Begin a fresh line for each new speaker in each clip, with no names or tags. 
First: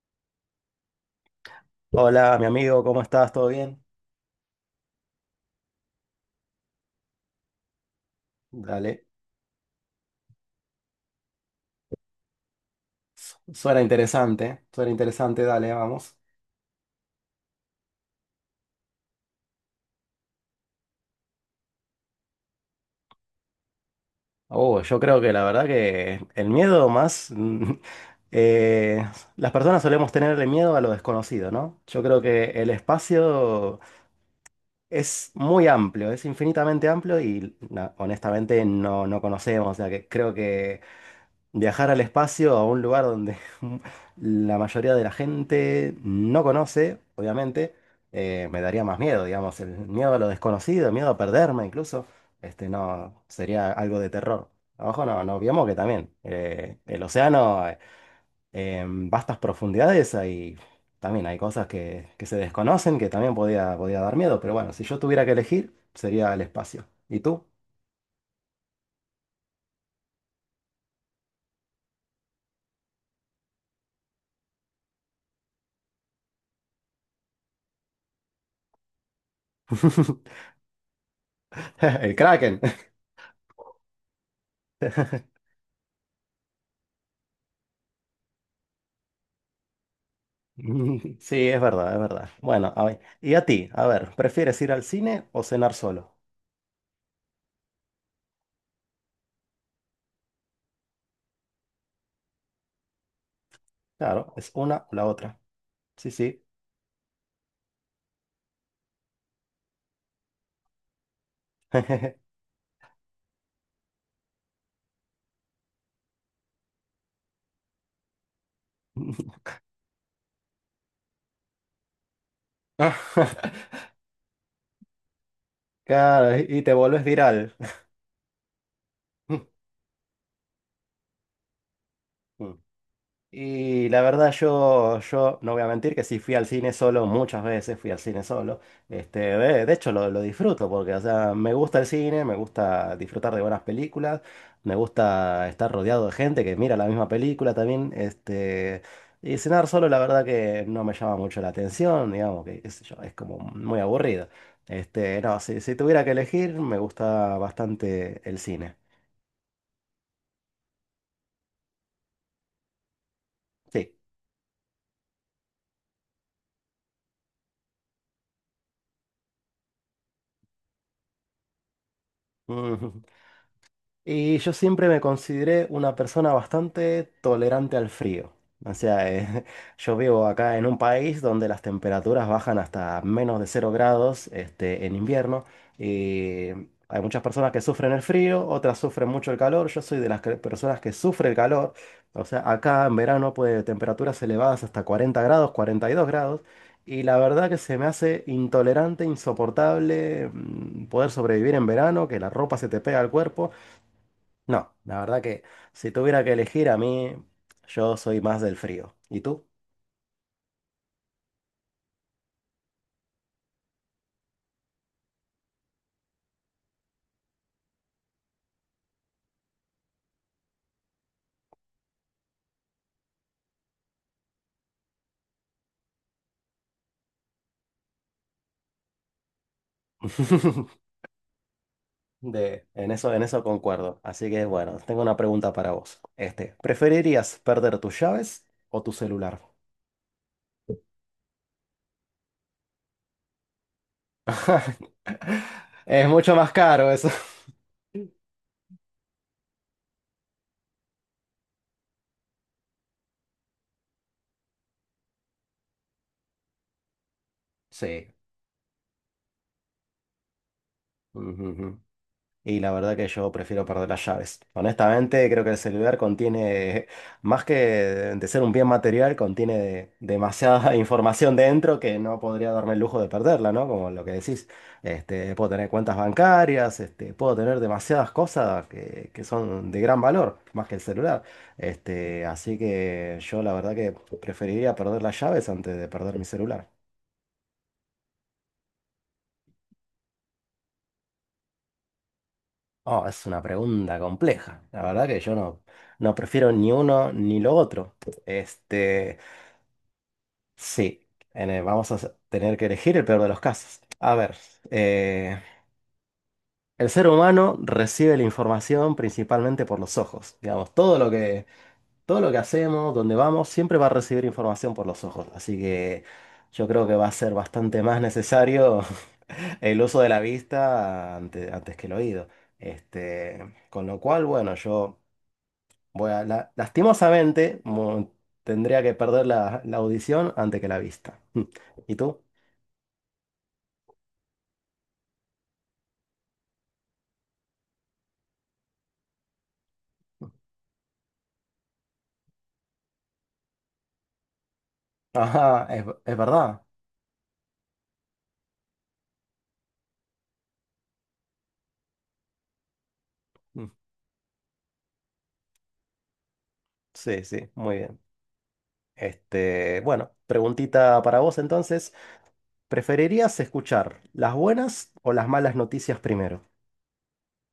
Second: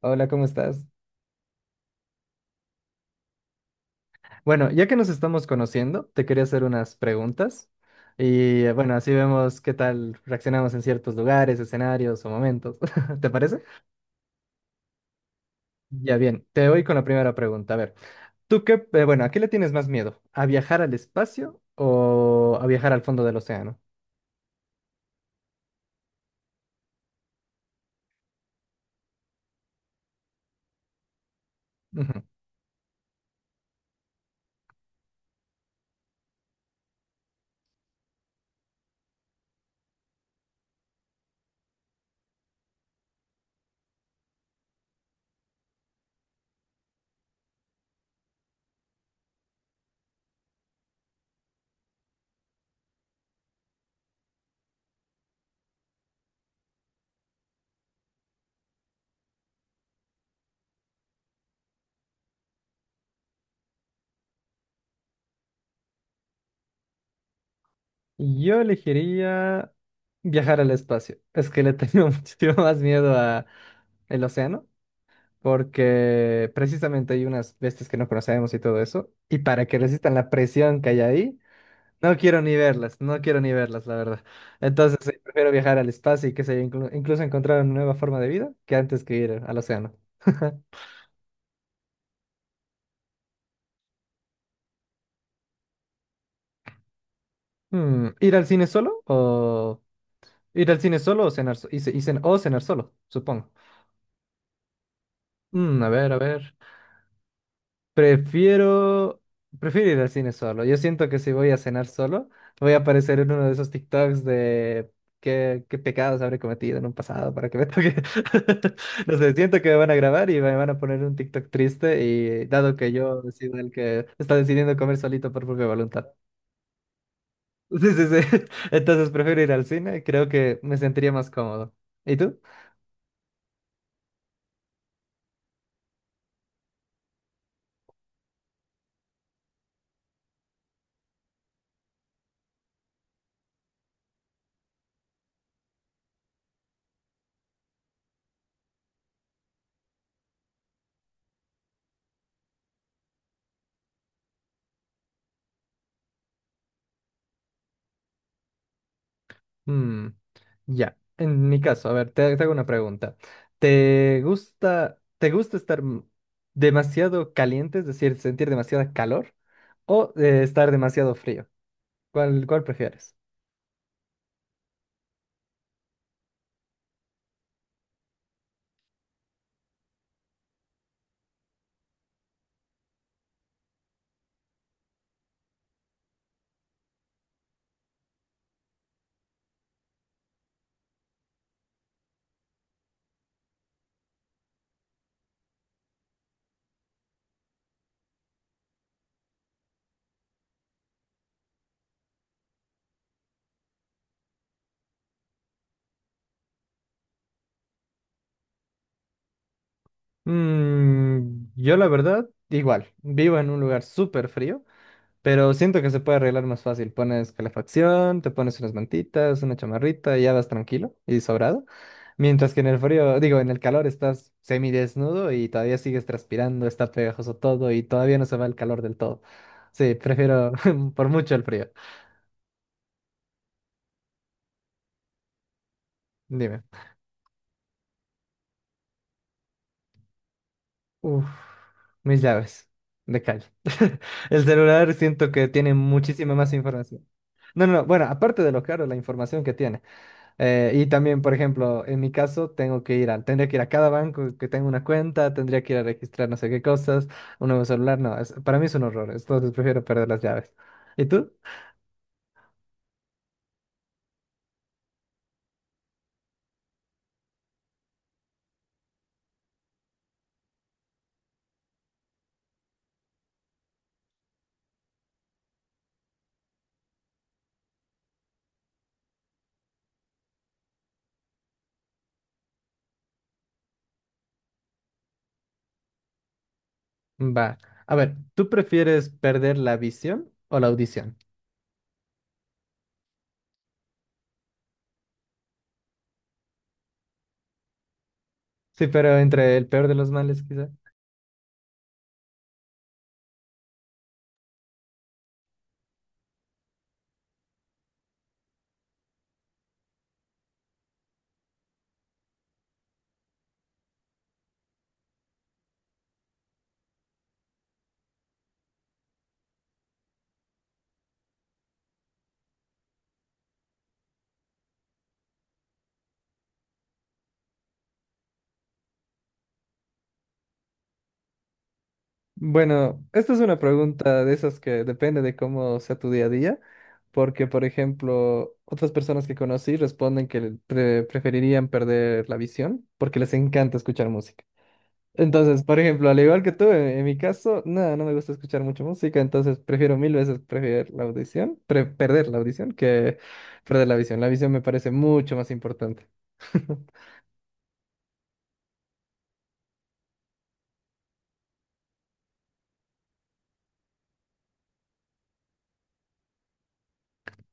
Hola, ¿cómo estás?
Hola, mi amigo, ¿cómo estás? ¿Todo bien?
Bueno, ya que nos estamos conociendo, te quería hacer unas preguntas y bueno,
Dale.
así vemos qué tal reaccionamos en ciertos lugares, escenarios o momentos. ¿Te parece?
Suena interesante, dale,
Ya
vamos.
bien, te voy con la primera pregunta. A ver, ¿tú qué, bueno, a qué le tienes más miedo? ¿A viajar al espacio o a viajar al fondo del océano?
Oh, yo creo que la verdad que el miedo más, eh, las personas solemos tenerle miedo a lo desconocido, ¿no? Yo creo
Ujú.
que el espacio es muy amplio, es infinitamente amplio y honestamente no conocemos, o sea que creo que viajar al espacio, a un lugar donde la mayoría de la gente no conoce, obviamente, me daría más miedo, digamos, el miedo a lo desconocido, el miedo a perderme incluso, no, sería algo de terror. Abajo no olvidemos que también el océano, en vastas profundidades, también hay cosas que se desconocen que también podía dar miedo, pero bueno, si yo tuviera que elegir, sería el espacio. ¿Y tú?
Yo elegiría viajar al espacio. Es que le tengo muchísimo más miedo a el océano, porque precisamente hay unas bestias que no conocemos y todo eso, y para que resistan la presión que hay ahí,
El
no quiero ni
Kraken.
verlas, no quiero ni verlas, la verdad. Entonces, sí, prefiero viajar al espacio y que se incluso encontrar una nueva forma de vida que antes que ir al océano.
Sí, es verdad, es verdad. Bueno, a ver, y a ti, a ver, ¿prefieres ir al cine o cenar solo?
Hmm, ¿ir al cine solo o cenar, o cenar solo, supongo?
Claro, es una o la otra.
Mm, a
Sí,
ver, a
sí.
ver. Prefiero, Prefiero ir al cine solo. Yo siento que si voy a cenar solo, voy a aparecer en uno de esos TikToks de qué pecados habré cometido en un pasado para que me toque. No sé, siento que me van a grabar y me van a poner un TikTok triste y dado que yo sido el que está decidiendo comer solito por propia voluntad.
Claro, y te vuelves viral.
Sí, sí, sí. Entonces prefiero ir al cine, creo que me sentiría más cómodo. ¿Y tú?
Y la verdad yo no voy a mentir que sí fui al cine solo, muchas veces fui al cine solo. De hecho lo disfruto porque, o sea, me gusta el cine, me gusta disfrutar de buenas películas, me gusta estar rodeado de gente que mira la misma película también. Y cenar solo la verdad que no me llama mucho la atención, digamos que qué sé yo, es como muy aburrido. No, si tuviera que elegir, me gusta bastante el cine.
Mm, ya, en mi caso, a ver, te hago una pregunta.
Sí.
Te gusta estar demasiado caliente, es decir, sentir demasiada calor, o estar demasiado frío? ¿Cuál prefieres?
Y yo siempre me consideré una persona bastante tolerante al frío. O sea, yo vivo acá en un país donde las temperaturas bajan hasta menos de 0 grados, en invierno. Y hay muchas personas que sufren el frío, otras sufren mucho el calor. Yo soy de personas que sufre el calor. O sea, acá en verano puede temperaturas elevadas hasta 40 grados, 42 grados. Y la verdad que se me hace intolerante, insoportable poder sobrevivir en verano, que la ropa se te pega al cuerpo. No, la verdad que si tuviera que elegir a mí, yo soy más del frío. ¿Y tú?
Mm, yo la verdad, igual, vivo en un lugar súper frío, pero siento que se puede arreglar más fácil. Pones calefacción, te pones unas mantitas, una chamarrita y ya vas tranquilo y sobrado. Mientras que en el frío, digo, en el calor estás semidesnudo y todavía sigues transpirando, está pegajoso todo y todavía no se va el calor del todo. Sí, prefiero por mucho el frío.
En eso concuerdo. Así que bueno, tengo una pregunta para vos.
Dime.
¿Preferirías perder tus llaves o tu celular?
Uf, mis llaves de calle. El celular siento que tiene
Es
muchísima
mucho
más
más caro
información.
eso.
No, no, no. Bueno, aparte de lo caro, la información que tiene. Y también, por ejemplo, en mi caso, tengo que ir a, tendría que ir a cada banco que tenga una cuenta, tendría que ir a registrar no sé qué cosas, un nuevo celular,
Sí.
no, para mí es un horror, entonces prefiero perder las llaves. ¿Y tú?
Ujú, ujú. Y la verdad que yo prefiero perder las llaves. Honestamente, creo que el celular contiene, más que de ser un bien material, contiene demasiada información dentro que no podría darme el lujo de perderla, ¿no? Como lo que decís, puedo tener cuentas bancarias, puedo tener demasiadas cosas que son de gran valor, más que el celular. Así que yo la verdad que preferiría perder las llaves antes de perder mi celular.
Va. A ver, ¿tú prefieres perder la visión o la audición?
Oh, es una pregunta compleja. La verdad que yo no prefiero ni uno ni lo otro.
Sí, pero
Este,
entre el peor de los males, quizá.
sí, vamos a tener que elegir el peor de los casos. A ver, eh, el ser humano recibe la información principalmente por los ojos. Digamos, todo lo que hacemos, donde vamos, siempre va a recibir información por los ojos. Así que yo creo que va a ser bastante más necesario el uso de la vista antes que el oído. Con lo cual, bueno, yo. Bueno, lastimosamente tendría que perder la audición antes que la vista. Mm. ¿Y tú?
Bueno, esta es una pregunta de esas que depende de cómo sea tu día a día, porque, por ejemplo, otras personas que conocí responden que preferirían perder la visión porque les encanta escuchar música. Entonces,
Ajá,
por
es,
ejemplo,
es
al igual que
verdad.
tú, en mi caso, nada, no me gusta escuchar mucho música, entonces prefiero mil veces preferir la audición, perder la audición que
Mm,
perder la visión. La visión me parece mucho más importante.
Sí, sí, muy bien. Bueno, preguntita para vos entonces. ¿Preferirías escuchar las buenas o las malas noticias primero?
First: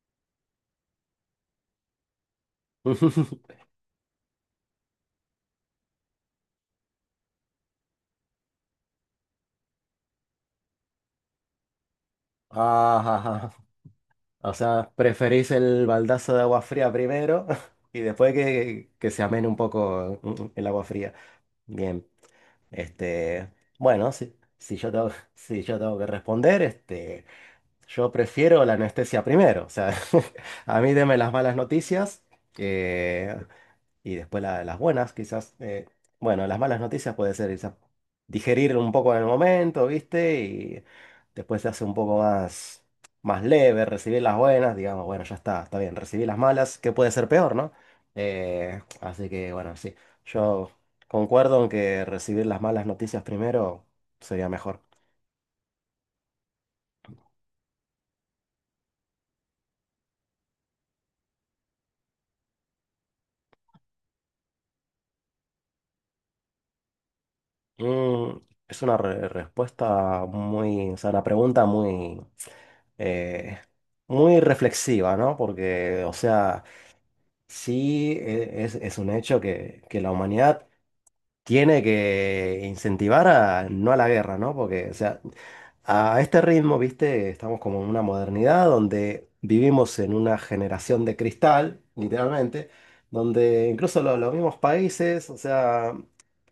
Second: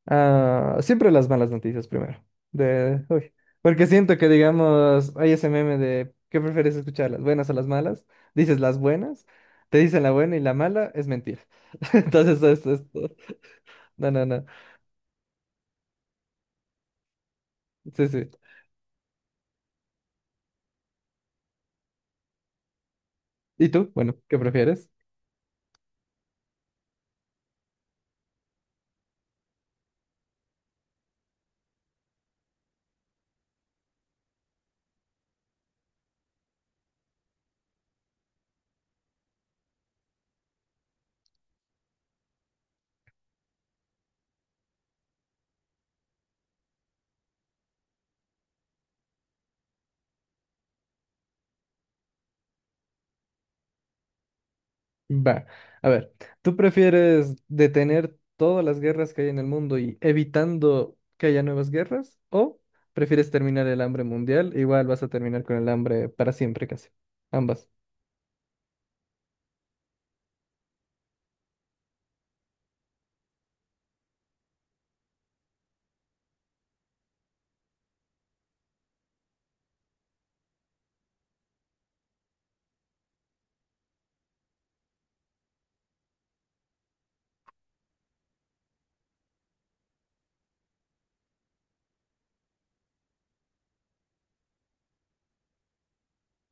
Ah, siempre las malas noticias primero. De, uy, porque siento que, digamos, hay ese meme de ¿qué prefieres escuchar? ¿Las buenas o las malas? Dices las buenas, te dicen la buena y la mala es mentira. Entonces,
Ajá,
no, no, no.
o sea, preferís el baldazo de agua fría primero y
Sí, sí.
después que se amene un poco el agua fría. Bien. Este,
¿Y tú?
bueno,
Bueno,
si,
¿qué
si
prefieres?
yo tengo, si yo tengo que responder, yo prefiero la anestesia primero. O sea, a mí deme las malas noticias. eh, y después las buenas, quizás, bueno, las malas noticias puede ser quizás digerir un poco en el momento, ¿viste? Y después se hace un poco más leve, recibir las buenas, digamos, bueno, ya está, está bien, recibí las malas, que puede ser peor, ¿no? Así que, bueno, sí, yo concuerdo en que recibir las malas noticias primero sería mejor.
Va, a ver, ¿tú prefieres detener todas las guerras que hay en el mundo y evitando que haya nuevas guerras? ¿O prefieres terminar el hambre mundial? Igual vas a terminar con el hambre para siempre casi. Ambas.
Mm, es una respuesta muy, o sea, una pregunta muy, eh, muy reflexiva, ¿no? Porque, o sea. Sí, es un hecho que la humanidad tiene que incentivar a, no a la guerra, ¿no? Porque, o sea, a este ritmo, viste, estamos como en una modernidad donde vivimos en una generación de cristal, literalmente, donde incluso los mismos países, o sea,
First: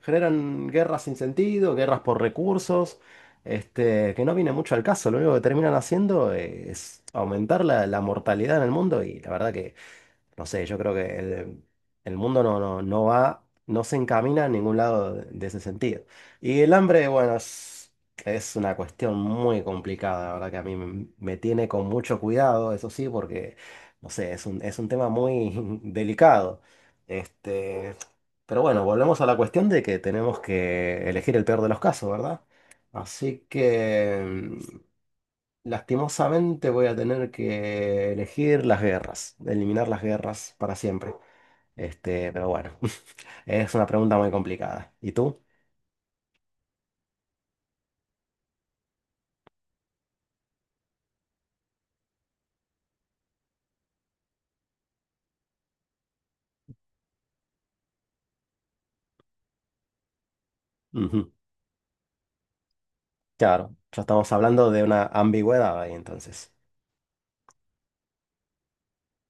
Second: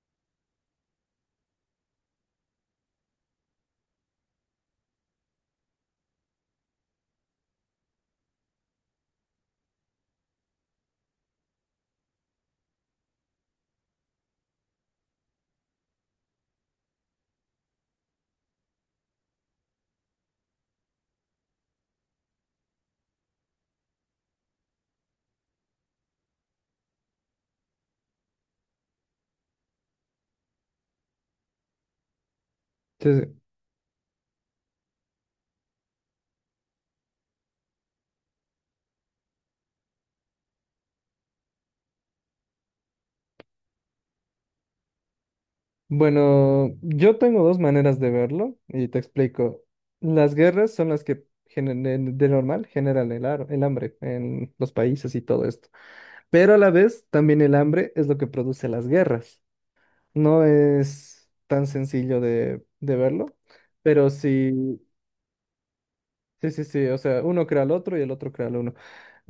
generan guerras sin sentido, guerras por recursos, que no viene mucho al caso. Lo único que terminan haciendo es aumentar la mortalidad en el mundo y la verdad que. No sé, yo creo que el mundo no va, no se encamina a ningún lado de ese sentido. Y el hambre, bueno, es una cuestión muy complicada, la verdad que a mí me tiene con mucho cuidado, eso sí, porque, no sé, es un tema muy delicado. Este, pero bueno, volvemos a la cuestión de que tenemos que elegir el peor de los casos, ¿verdad?
Sí, sí.
Así que, mm, lastimosamente, voy a tener que elegir las guerras, eliminar las guerras para siempre. Pero bueno, es una pregunta muy complicada. ¿Y tú?
Bueno, yo tengo dos maneras de verlo y te explico. Las guerras son las que de normal generan el hambre en los países y todo esto. Pero a la vez, también el hambre es lo que produce las guerras. No es
Ujú,
tan sencillo de verlo,
claro, ya
pero
estamos hablando
sí,
de una ambigüedad ahí
sí,
entonces.
sí, sí, o sea, uno crea al otro y el otro crea al uno.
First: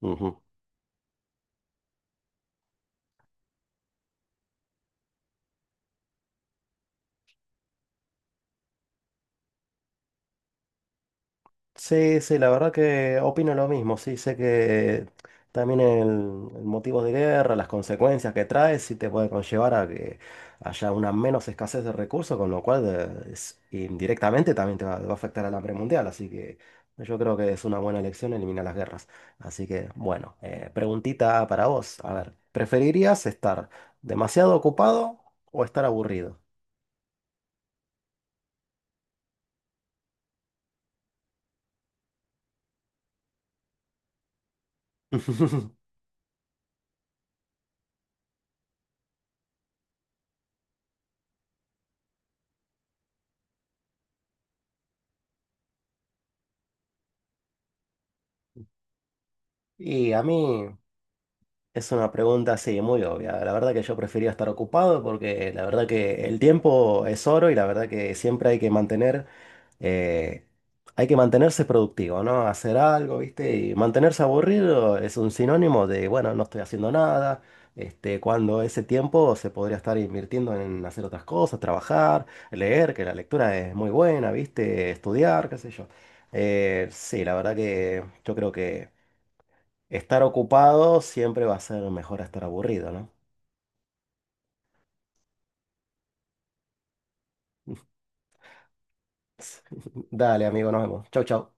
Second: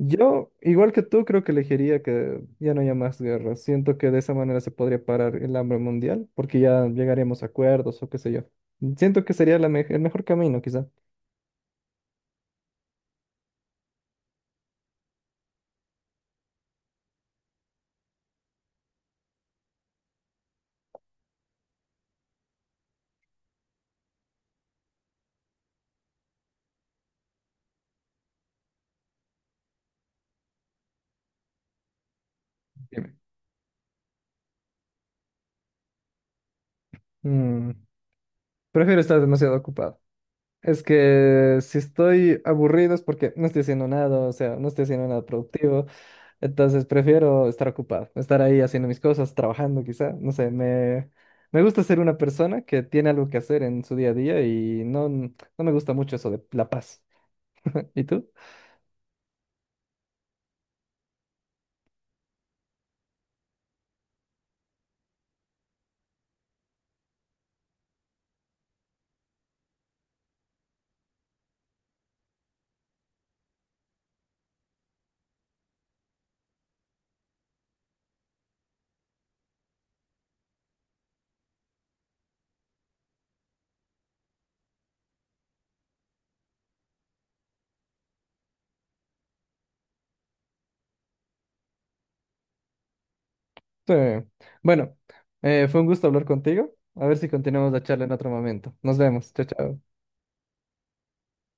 Ujú.
igual que tú, creo que elegiría que ya no haya más guerras. Siento que de esa manera se podría parar el hambre mundial, porque ya llegaríamos a acuerdos o qué sé yo. Siento que sería el mejor camino, quizá.
Sí, sí, la verdad que opino lo mismo. Sí, sé que también el motivo de guerra, las consecuencias que trae, sí te puede conllevar a que haya una menos escasez de recursos, con lo cual indirectamente también te va a afectar al hambre mundial. Así que yo creo que es una buena elección eliminar las guerras. Así que, bueno, preguntita para vos. A ver,
Dime.
¿preferirías estar demasiado ocupado o estar aburrido?
Mm, prefiero estar demasiado ocupado. Es que si estoy aburrido es porque no estoy haciendo nada, o sea, no estoy haciendo nada productivo. Entonces prefiero estar ocupado, estar ahí haciendo mis cosas, trabajando quizá, no sé, me gusta ser una persona que tiene algo que hacer en su día a día y no, no me gusta mucho eso de la paz. ¿Y tú?
Y a mí. Es una pregunta, sí, muy obvia. La verdad que yo prefería estar ocupado porque la verdad que el tiempo es oro y la verdad que siempre hay que mantener, eh, hay que mantenerse productivo, ¿no? Hacer algo, ¿viste? Y mantenerse aburrido es un sinónimo de, bueno, no estoy haciendo nada, cuando ese tiempo se podría estar invirtiendo en hacer otras cosas, trabajar, leer, que la lectura es muy buena, ¿viste? Estudiar, qué sé yo. Sí, la verdad que yo creo que. Estar ocupado siempre va a ser mejor a estar aburrido, ¿no?
Sí. Bueno, fue un gusto hablar contigo. A ver si continuamos la charla en otro momento. Nos vemos. Chao, chao.
Dale, amigo, nos vemos. Chau, chau.